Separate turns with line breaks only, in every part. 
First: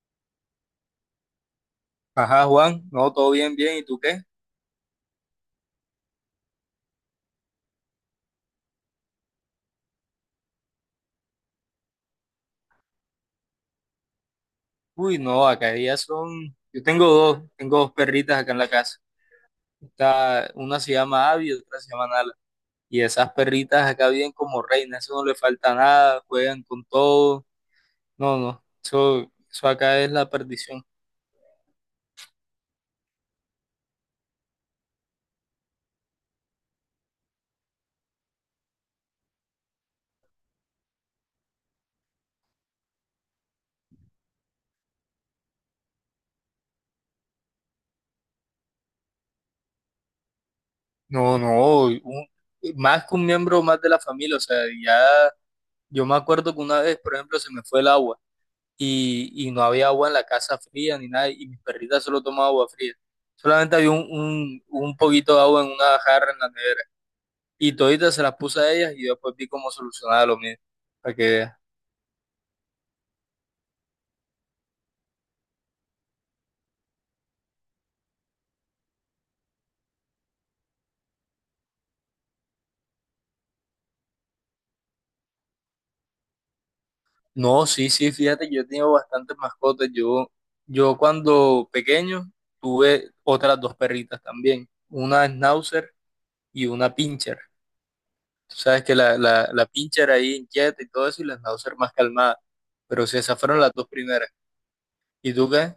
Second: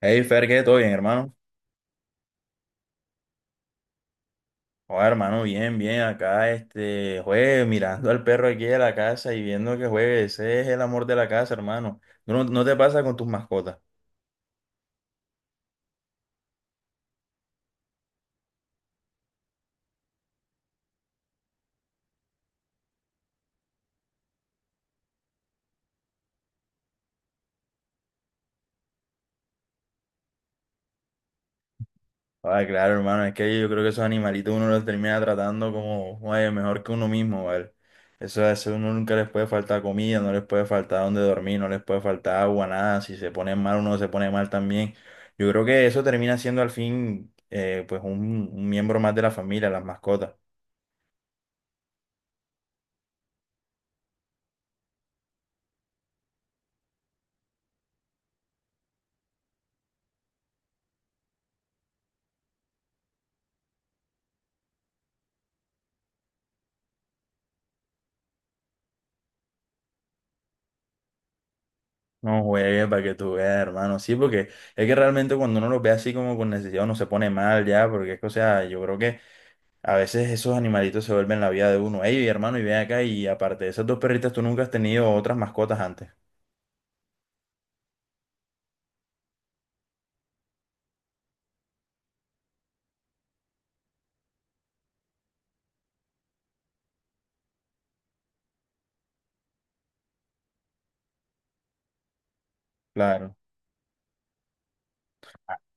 Hey, Fer, ¿qué? ¿Todo bien, hermano?
Ajá, Juan, no, todo bien, bien, ¿y tú qué?
Joder, hermano, bien, bien. Acá, juegue, mirando al perro aquí de la casa y viendo que juegue. Ese es el amor de la casa, hermano. ¿Tú? ¿No, no te pasa con tus mascotas?
Uy, no, acá ya son, yo tengo dos perritas acá en la casa. Una se llama Abby y otra se llama Nala. Y esas perritas acá viven como reinas, eso no le falta nada, juegan con todo. No, no, eso acá es la perdición.
Ah, claro, hermano, es que yo creo que esos animalitos uno los termina tratando como, oye, mejor que uno mismo, ¿vale? Eso uno nunca les puede faltar comida, no les puede faltar donde dormir, no les puede faltar agua, nada. Si se ponen mal, uno se pone mal también. Yo creo que eso termina siendo al fin, pues, un miembro más de la familia, las mascotas.
No, no, más que un miembro más de la familia, o sea, ya yo me acuerdo que una vez, por ejemplo, se me fue el agua. Y no había agua en la casa fría ni nada, y mis perritas solo tomaban agua fría. Solamente había un poquito de agua en una jarra en la nevera. Y toditas se las puse a ellas y yo después vi cómo solucionaba lo mío. Para que veas.
No juegues, para que tú veas, hermano. Sí, porque es que realmente cuando uno los ve así como con necesidad, uno se pone mal ya, porque es que, o sea, yo creo que a veces esos animalitos se vuelven la vida de uno. Ey, hermano, y ven acá, y aparte de esas dos perritas, ¿tú nunca has tenido otras mascotas antes?
No, sí, sí, fíjate que yo he tenido bastantes mascotas. Yo cuando pequeño tuve otras dos perritas también, una Schnauzer y una Pinscher. Tú sabes que la Pinscher ahí inquieta y todo eso y la Schnauzer más calmada. Pero sí,
Claro.
esas fueron las dos primeras. ¿Y tú qué?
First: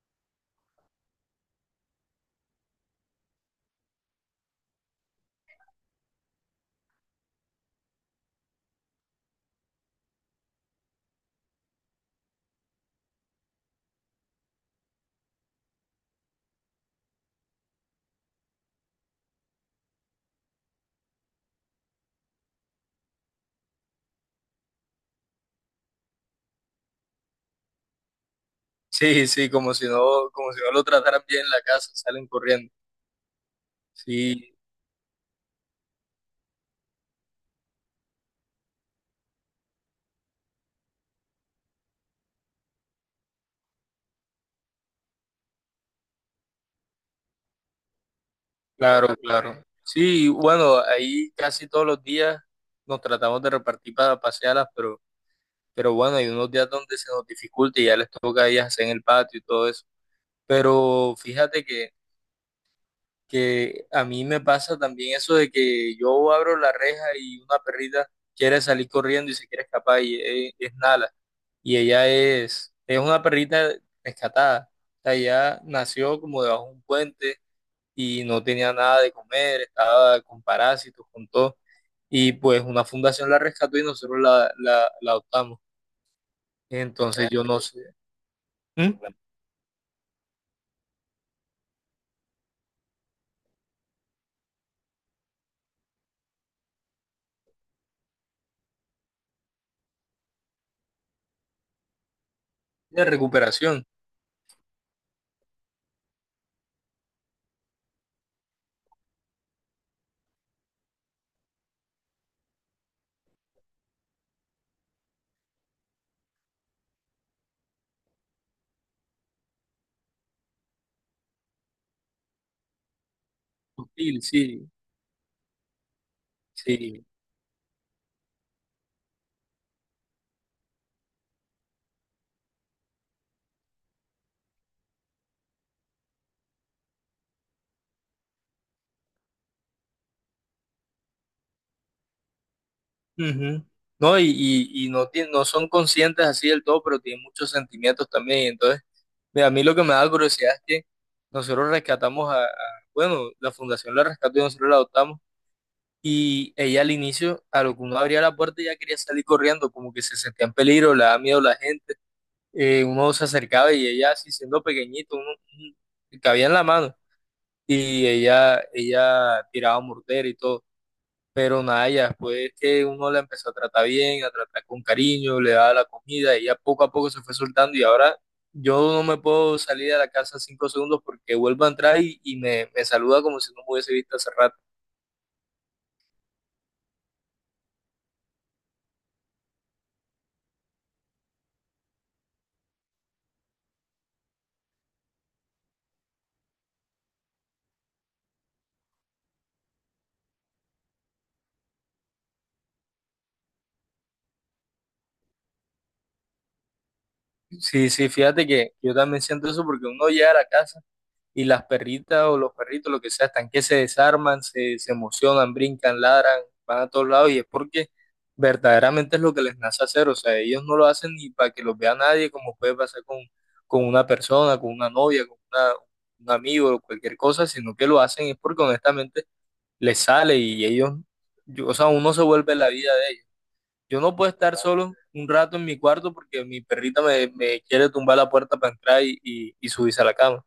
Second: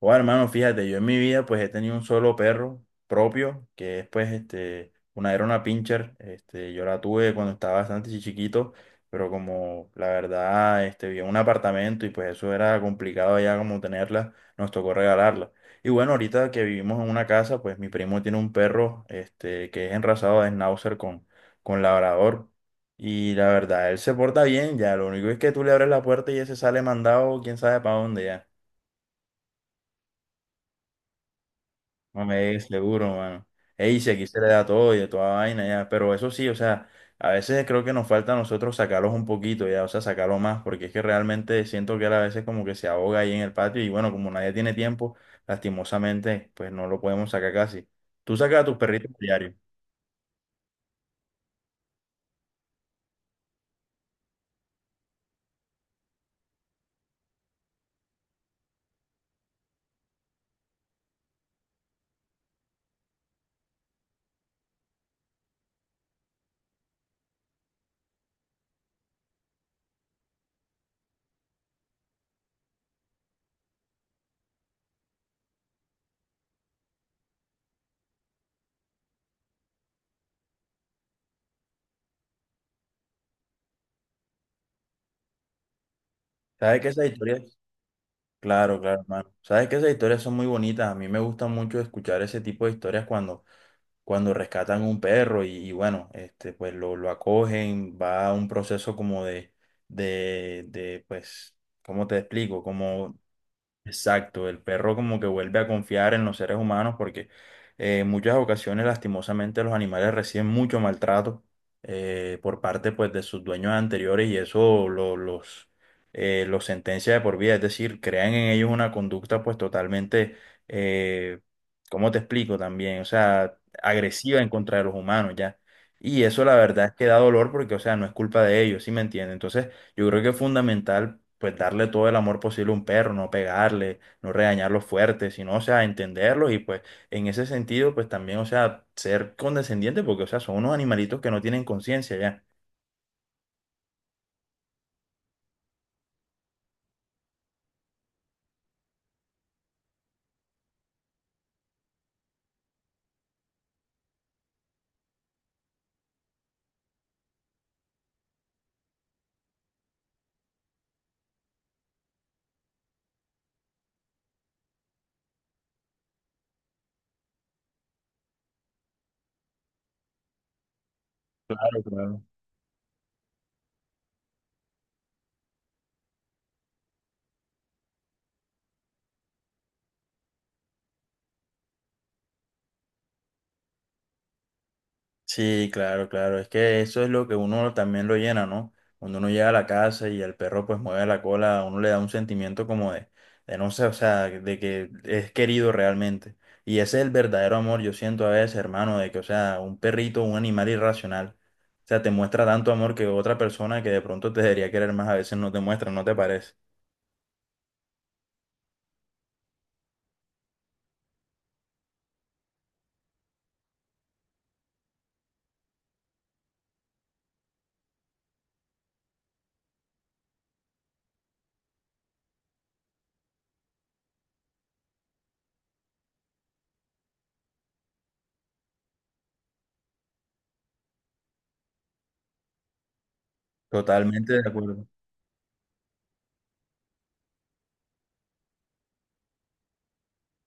Bueno, hermano, fíjate, yo en mi vida pues he tenido un solo perro propio, que es pues este, una era una pincher, este, yo la tuve cuando estaba bastante chiquito, pero como la verdad, este, vivía en un apartamento y pues eso era complicado ya como tenerla, nos tocó regalarla. Y bueno, ahorita que vivimos en una casa, pues mi primo tiene un perro, este, que es enrasado de Schnauzer con labrador. Y la verdad, él se porta bien, ya, lo único es que tú le abres la puerta y ese sale mandado, quién sabe para dónde ya.
Sí, sí, como si no lo trataran bien en la casa,
No
salen
me digas,
corriendo.
seguro, mano. Ey, si aquí se le
Sí,
da todo y de toda vaina, ya. Pero eso sí, o sea, a veces creo que nos falta a nosotros sacarlos un poquito, ya, o sea, sacarlo más, porque es que realmente siento que él a veces como que se ahoga ahí en el patio y bueno, como nadie tiene tiempo, lastimosamente, pues no lo podemos sacar casi. ¿Tú sacas a tus
claro,
perritos diario?
claro. Sí, bueno, ahí casi todos los días nos tratamos de repartir para pasearlas, pero bueno, hay unos días donde se nos dificulta y ya les toca a ellas hacer en el patio y todo eso. Pero fíjate que a mí me pasa también eso de que yo abro la reja y una perrita quiere salir corriendo y se quiere escapar y es nada. Y ella es una perrita rescatada. O sea, ella nació como debajo de un puente y no tenía nada de comer, estaba con parásitos, con todo. Y pues una fundación la rescató y nosotros la adoptamos.
¿Sabes que esas
Entonces ah,
historias?
yo no sé.
Claro,
¿Mm?
claro, hermano. ¿Sabes que esas historias son muy bonitas? A mí me gusta mucho escuchar ese tipo de historias cuando cuando rescatan un perro y bueno, este, pues lo acogen, va a un proceso como de, pues, ¿cómo te explico?
De
Como
recuperación.
exacto, el perro como que vuelve a confiar en los seres humanos porque en muchas ocasiones lastimosamente los animales reciben mucho maltrato, por parte pues de sus dueños anteriores y eso los sentencia de por vida, es decir, crean en ellos una conducta pues totalmente, eh, ¿cómo te explico también? O sea,
Sutil,
agresiva en
sí,
contra de los humanos ya. Y eso la verdad es
sí.
que da dolor porque, o sea, no es culpa de ellos, ¿sí me entiendes? Entonces, yo creo que es fundamental pues darle todo el amor posible a un perro, no pegarle, no regañarlo fuerte, sino, o sea, entenderlos y pues en ese sentido pues también, o sea, ser condescendiente porque, o sea, son unos animalitos que no tienen conciencia ya.
Ujú. No, y no, no son conscientes así del todo, pero tienen muchos sentimientos también. Entonces mira, a mí lo que me da curiosidad es que nosotros rescatamos bueno, la fundación la rescató y nosotros la adoptamos. Y ella al inicio, a lo que uno abría la puerta, ya quería salir corriendo, como que se sentía en peligro, le daba miedo a la gente. Uno se acercaba y ella, así siendo pequeñito, cabía en la mano. Y ella tiraba mortero y todo. Pero
Claro,
nada, ya
claro.
después que uno la empezó a tratar bien, a tratar con cariño, le daba la comida, ella poco a poco se fue soltando y ahora yo no me puedo salir de la casa 5 segundos porque vuelvo a entrar y me saluda como si no me hubiese visto hace rato.
Sí, claro, claro. Es que eso es lo que uno también lo llena, ¿no? Cuando uno llega a la casa y el perro pues mueve la cola, a uno le da un sentimiento como de no sé, o sea, de que es querido realmente. Y ese es el verdadero amor, yo siento a veces, hermano, de que, o sea, un perrito, un animal irracional, o sea, te muestra tanto amor que otra persona que de pronto te debería querer más, a veces no te muestra, ¿no te parece?
Sí, sí, fíjate que yo también siento eso porque uno llega a la casa. Y las perritas o los perritos, lo que sea, están que se desarman, se emocionan, brincan, ladran, van a todos lados y es porque verdaderamente es lo que les nace hacer, o sea, ellos no lo hacen ni para que los vea nadie, como puede pasar con una persona, con una novia, un amigo o cualquier cosa, sino que lo hacen es porque honestamente les sale y ellos, o sea, uno se vuelve la vida de ellos. Yo no puedo
Totalmente de
estar
acuerdo.
solo un rato en mi cuarto porque mi perrita me, me quiere tumbar la puerta para entrar y subirse a la cama.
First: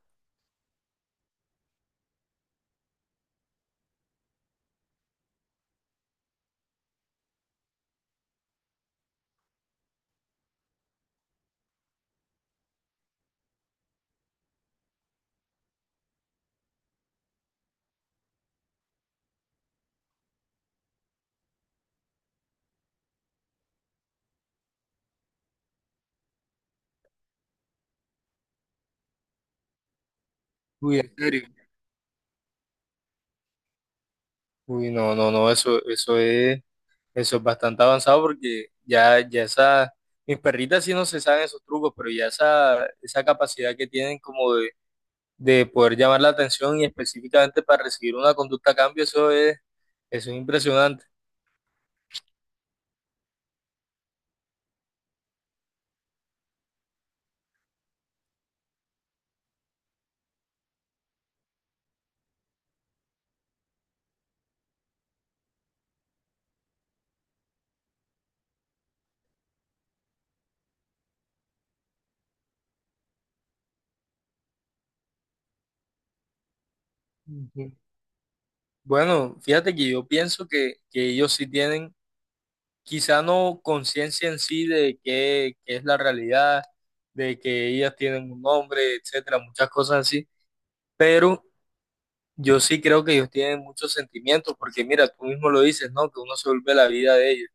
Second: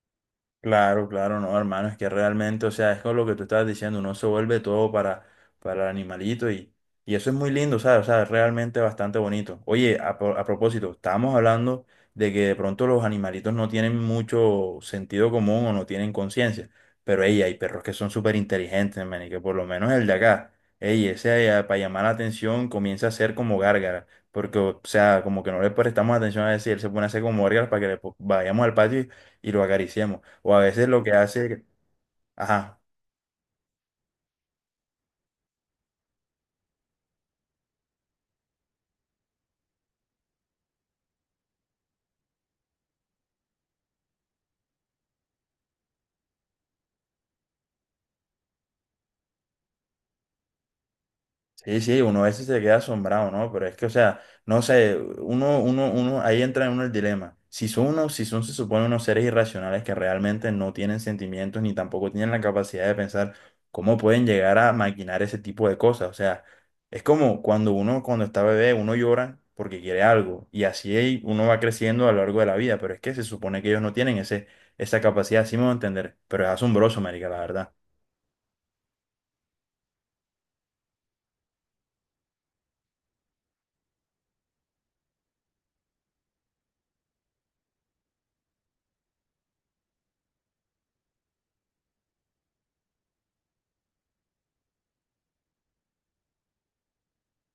Claro, claro, no, hermano, es que realmente, o sea, es con lo que tú estabas diciendo, uno se vuelve todo para el animalito y eso es muy lindo, ¿sabes? O sea, es realmente bastante bonito. Oye, a propósito, estábamos hablando de que de pronto los animalitos no tienen mucho sentido común o no tienen conciencia, pero ey, hay perros que son súper inteligentes, man, y que por lo menos el de acá, ey, ese para llamar la atención comienza a hacer como gárgara, porque, o sea, como que no le prestamos atención a decir, él se pone a hacer como gárgaras para que vayamos al patio. Y y lo acariciamos. O a veces
Uy,
lo que
en serio.
hace, ajá,
Uy, no, no, no, eso, eso es bastante avanzado porque mis perritas sí no se saben esos trucos, pero ya esa capacidad que tienen como de poder llamar la atención y específicamente para recibir una conducta a cambio, eso es impresionante.
sí, sí, uno a veces se queda asombrado, ¿no? Pero es que, o sea, no sé, uno, ahí entra en uno el dilema. Si son unos, si son, se supone, unos seres irracionales que realmente no tienen sentimientos ni tampoco tienen la capacidad de pensar, ¿cómo pueden llegar a maquinar ese tipo de cosas? O sea, es como cuando uno, cuando está bebé, uno llora porque quiere algo y así uno va creciendo a lo largo de la vida, pero es que se supone que ellos no tienen ese, esa capacidad, así me voy a entender, pero es asombroso, marica, la
Ujú.
verdad.
Bueno, fíjate que yo pienso que ellos sí tienen, quizá no conciencia en sí de qué es la realidad, de que ellas tienen un nombre, etcétera, muchas cosas así, pero yo sí creo que ellos tienen muchos sentimientos, porque mira, tú mismo lo dices, ¿no? Que uno se vuelve la vida de ellos.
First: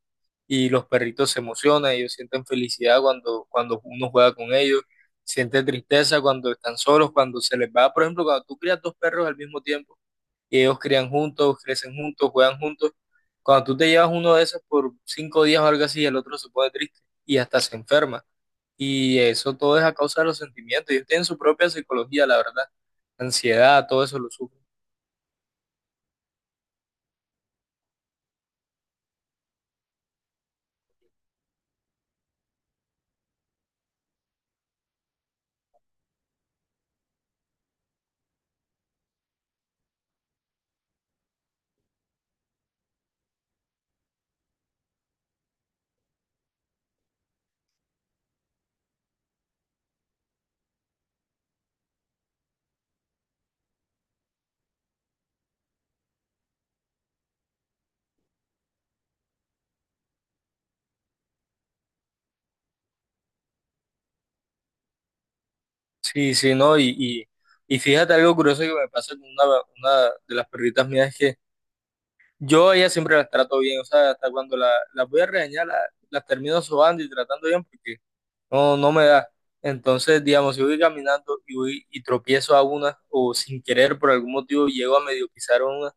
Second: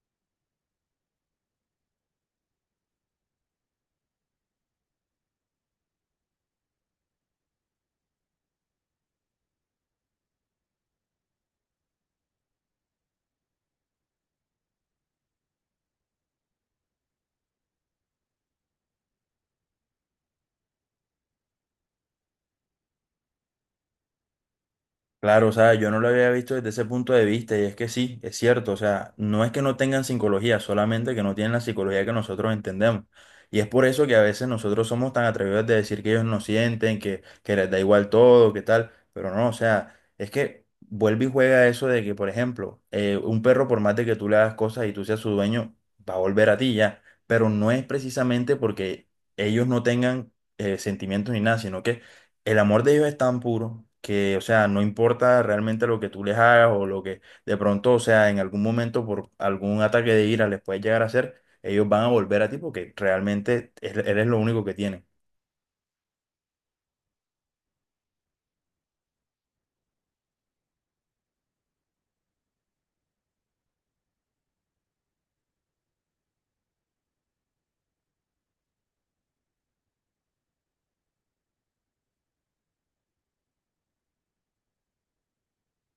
Y los perritos se emocionan, ellos sienten felicidad cuando uno juega con ellos, sienten tristeza cuando están solos, cuando se les va, por ejemplo, cuando tú crías dos perros al mismo tiempo y ellos crían juntos, crecen juntos, juegan juntos, cuando tú te llevas uno de esos por 5 días o algo así, el otro se pone triste y hasta se enferma. Y eso todo es a causa de los sentimientos. Ellos tienen su propia psicología, la verdad. Ansiedad, todo eso lo sufren.
Claro, o sea, yo no lo había visto desde ese punto de vista y es que sí, es cierto, o sea, no es que no tengan psicología, solamente que no tienen la psicología que nosotros entendemos. Y es por eso que a veces nosotros somos tan atrevidos de decir que ellos no sienten, que les da igual todo, que tal, pero no, o sea, es que vuelve y juega eso de que, por ejemplo, un perro por más de que tú le hagas cosas y tú seas su dueño, va a volver a ti ya, pero no es precisamente porque ellos no tengan sentimientos ni nada, sino que el amor de ellos es tan puro que, o sea, no importa realmente lo que tú les hagas o lo que de pronto, o sea, en algún momento por algún ataque de ira les puedes llegar a hacer, ellos van a volver a ti porque realmente eres lo único que tienen.
Sí, sí, ¿no? Y fíjate algo curioso que me pasa con una de las perritas mías es que yo a ellas siempre las trato bien, o sea, hasta cuando las voy a regañar, las termino sobando y tratando bien porque no, no me da. Entonces, digamos, si voy caminando y voy y tropiezo a una o sin querer por algún motivo llego a medio pisar a una,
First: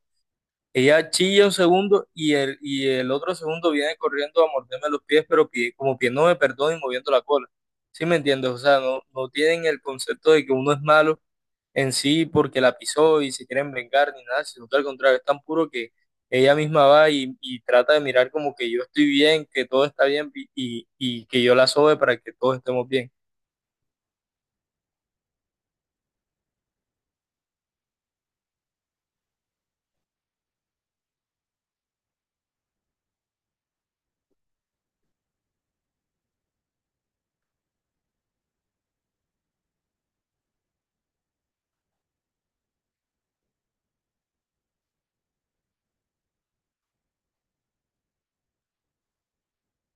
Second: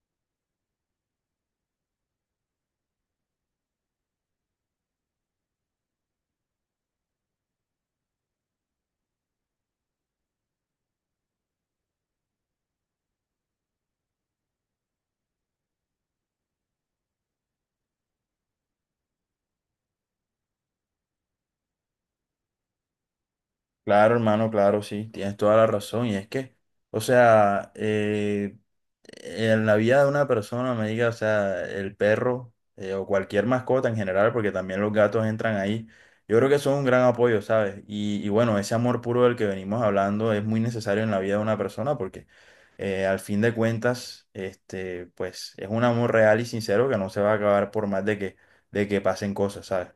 ella chilla un segundo y el otro segundo viene corriendo a morderme los pies, pero como que no me perdona y moviendo la cola. ¿Sí me entiendes? O sea, no, no tienen el concepto de que uno es malo en sí porque la pisó y se quieren vengar ni nada, sino que al contrario, es tan puro que ella misma va y trata de mirar como que yo estoy bien, que todo está bien y que yo la sobe para que todos estemos bien.
Claro, hermano, claro, sí, tienes toda la razón. Y es que, o sea, en la vida de una persona, me diga, o sea, el perro o cualquier mascota en general, porque también los gatos entran ahí, yo creo que son un gran apoyo, ¿sabes? Y bueno, ese amor puro del que venimos hablando es muy necesario en la vida de una persona porque al fin de cuentas, este, pues es un amor real y sincero que no se va a acabar por más de que pasen cosas, ¿sabes?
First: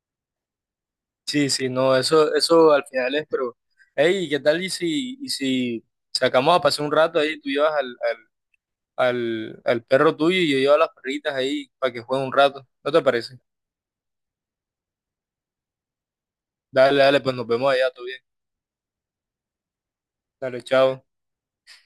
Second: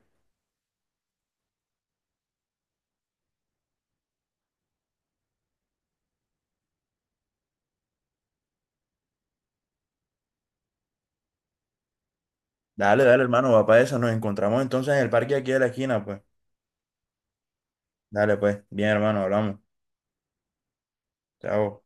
Sí, sí, no, eso al final es, pero, hey, ¿qué tal y si sacamos a pasar un rato ahí, tú llevas al perro tuyo y yo llevo a las perritas ahí para que jueguen un rato? ¿No te
Dale, dale,
parece?
hermano, va para eso. Nos encontramos entonces en el parque aquí de la esquina, pues.
Dale, dale, pues nos vemos allá, todo bien.
Dale, pues. Bien, hermano, hablamos.
Dale, chao.
Chao.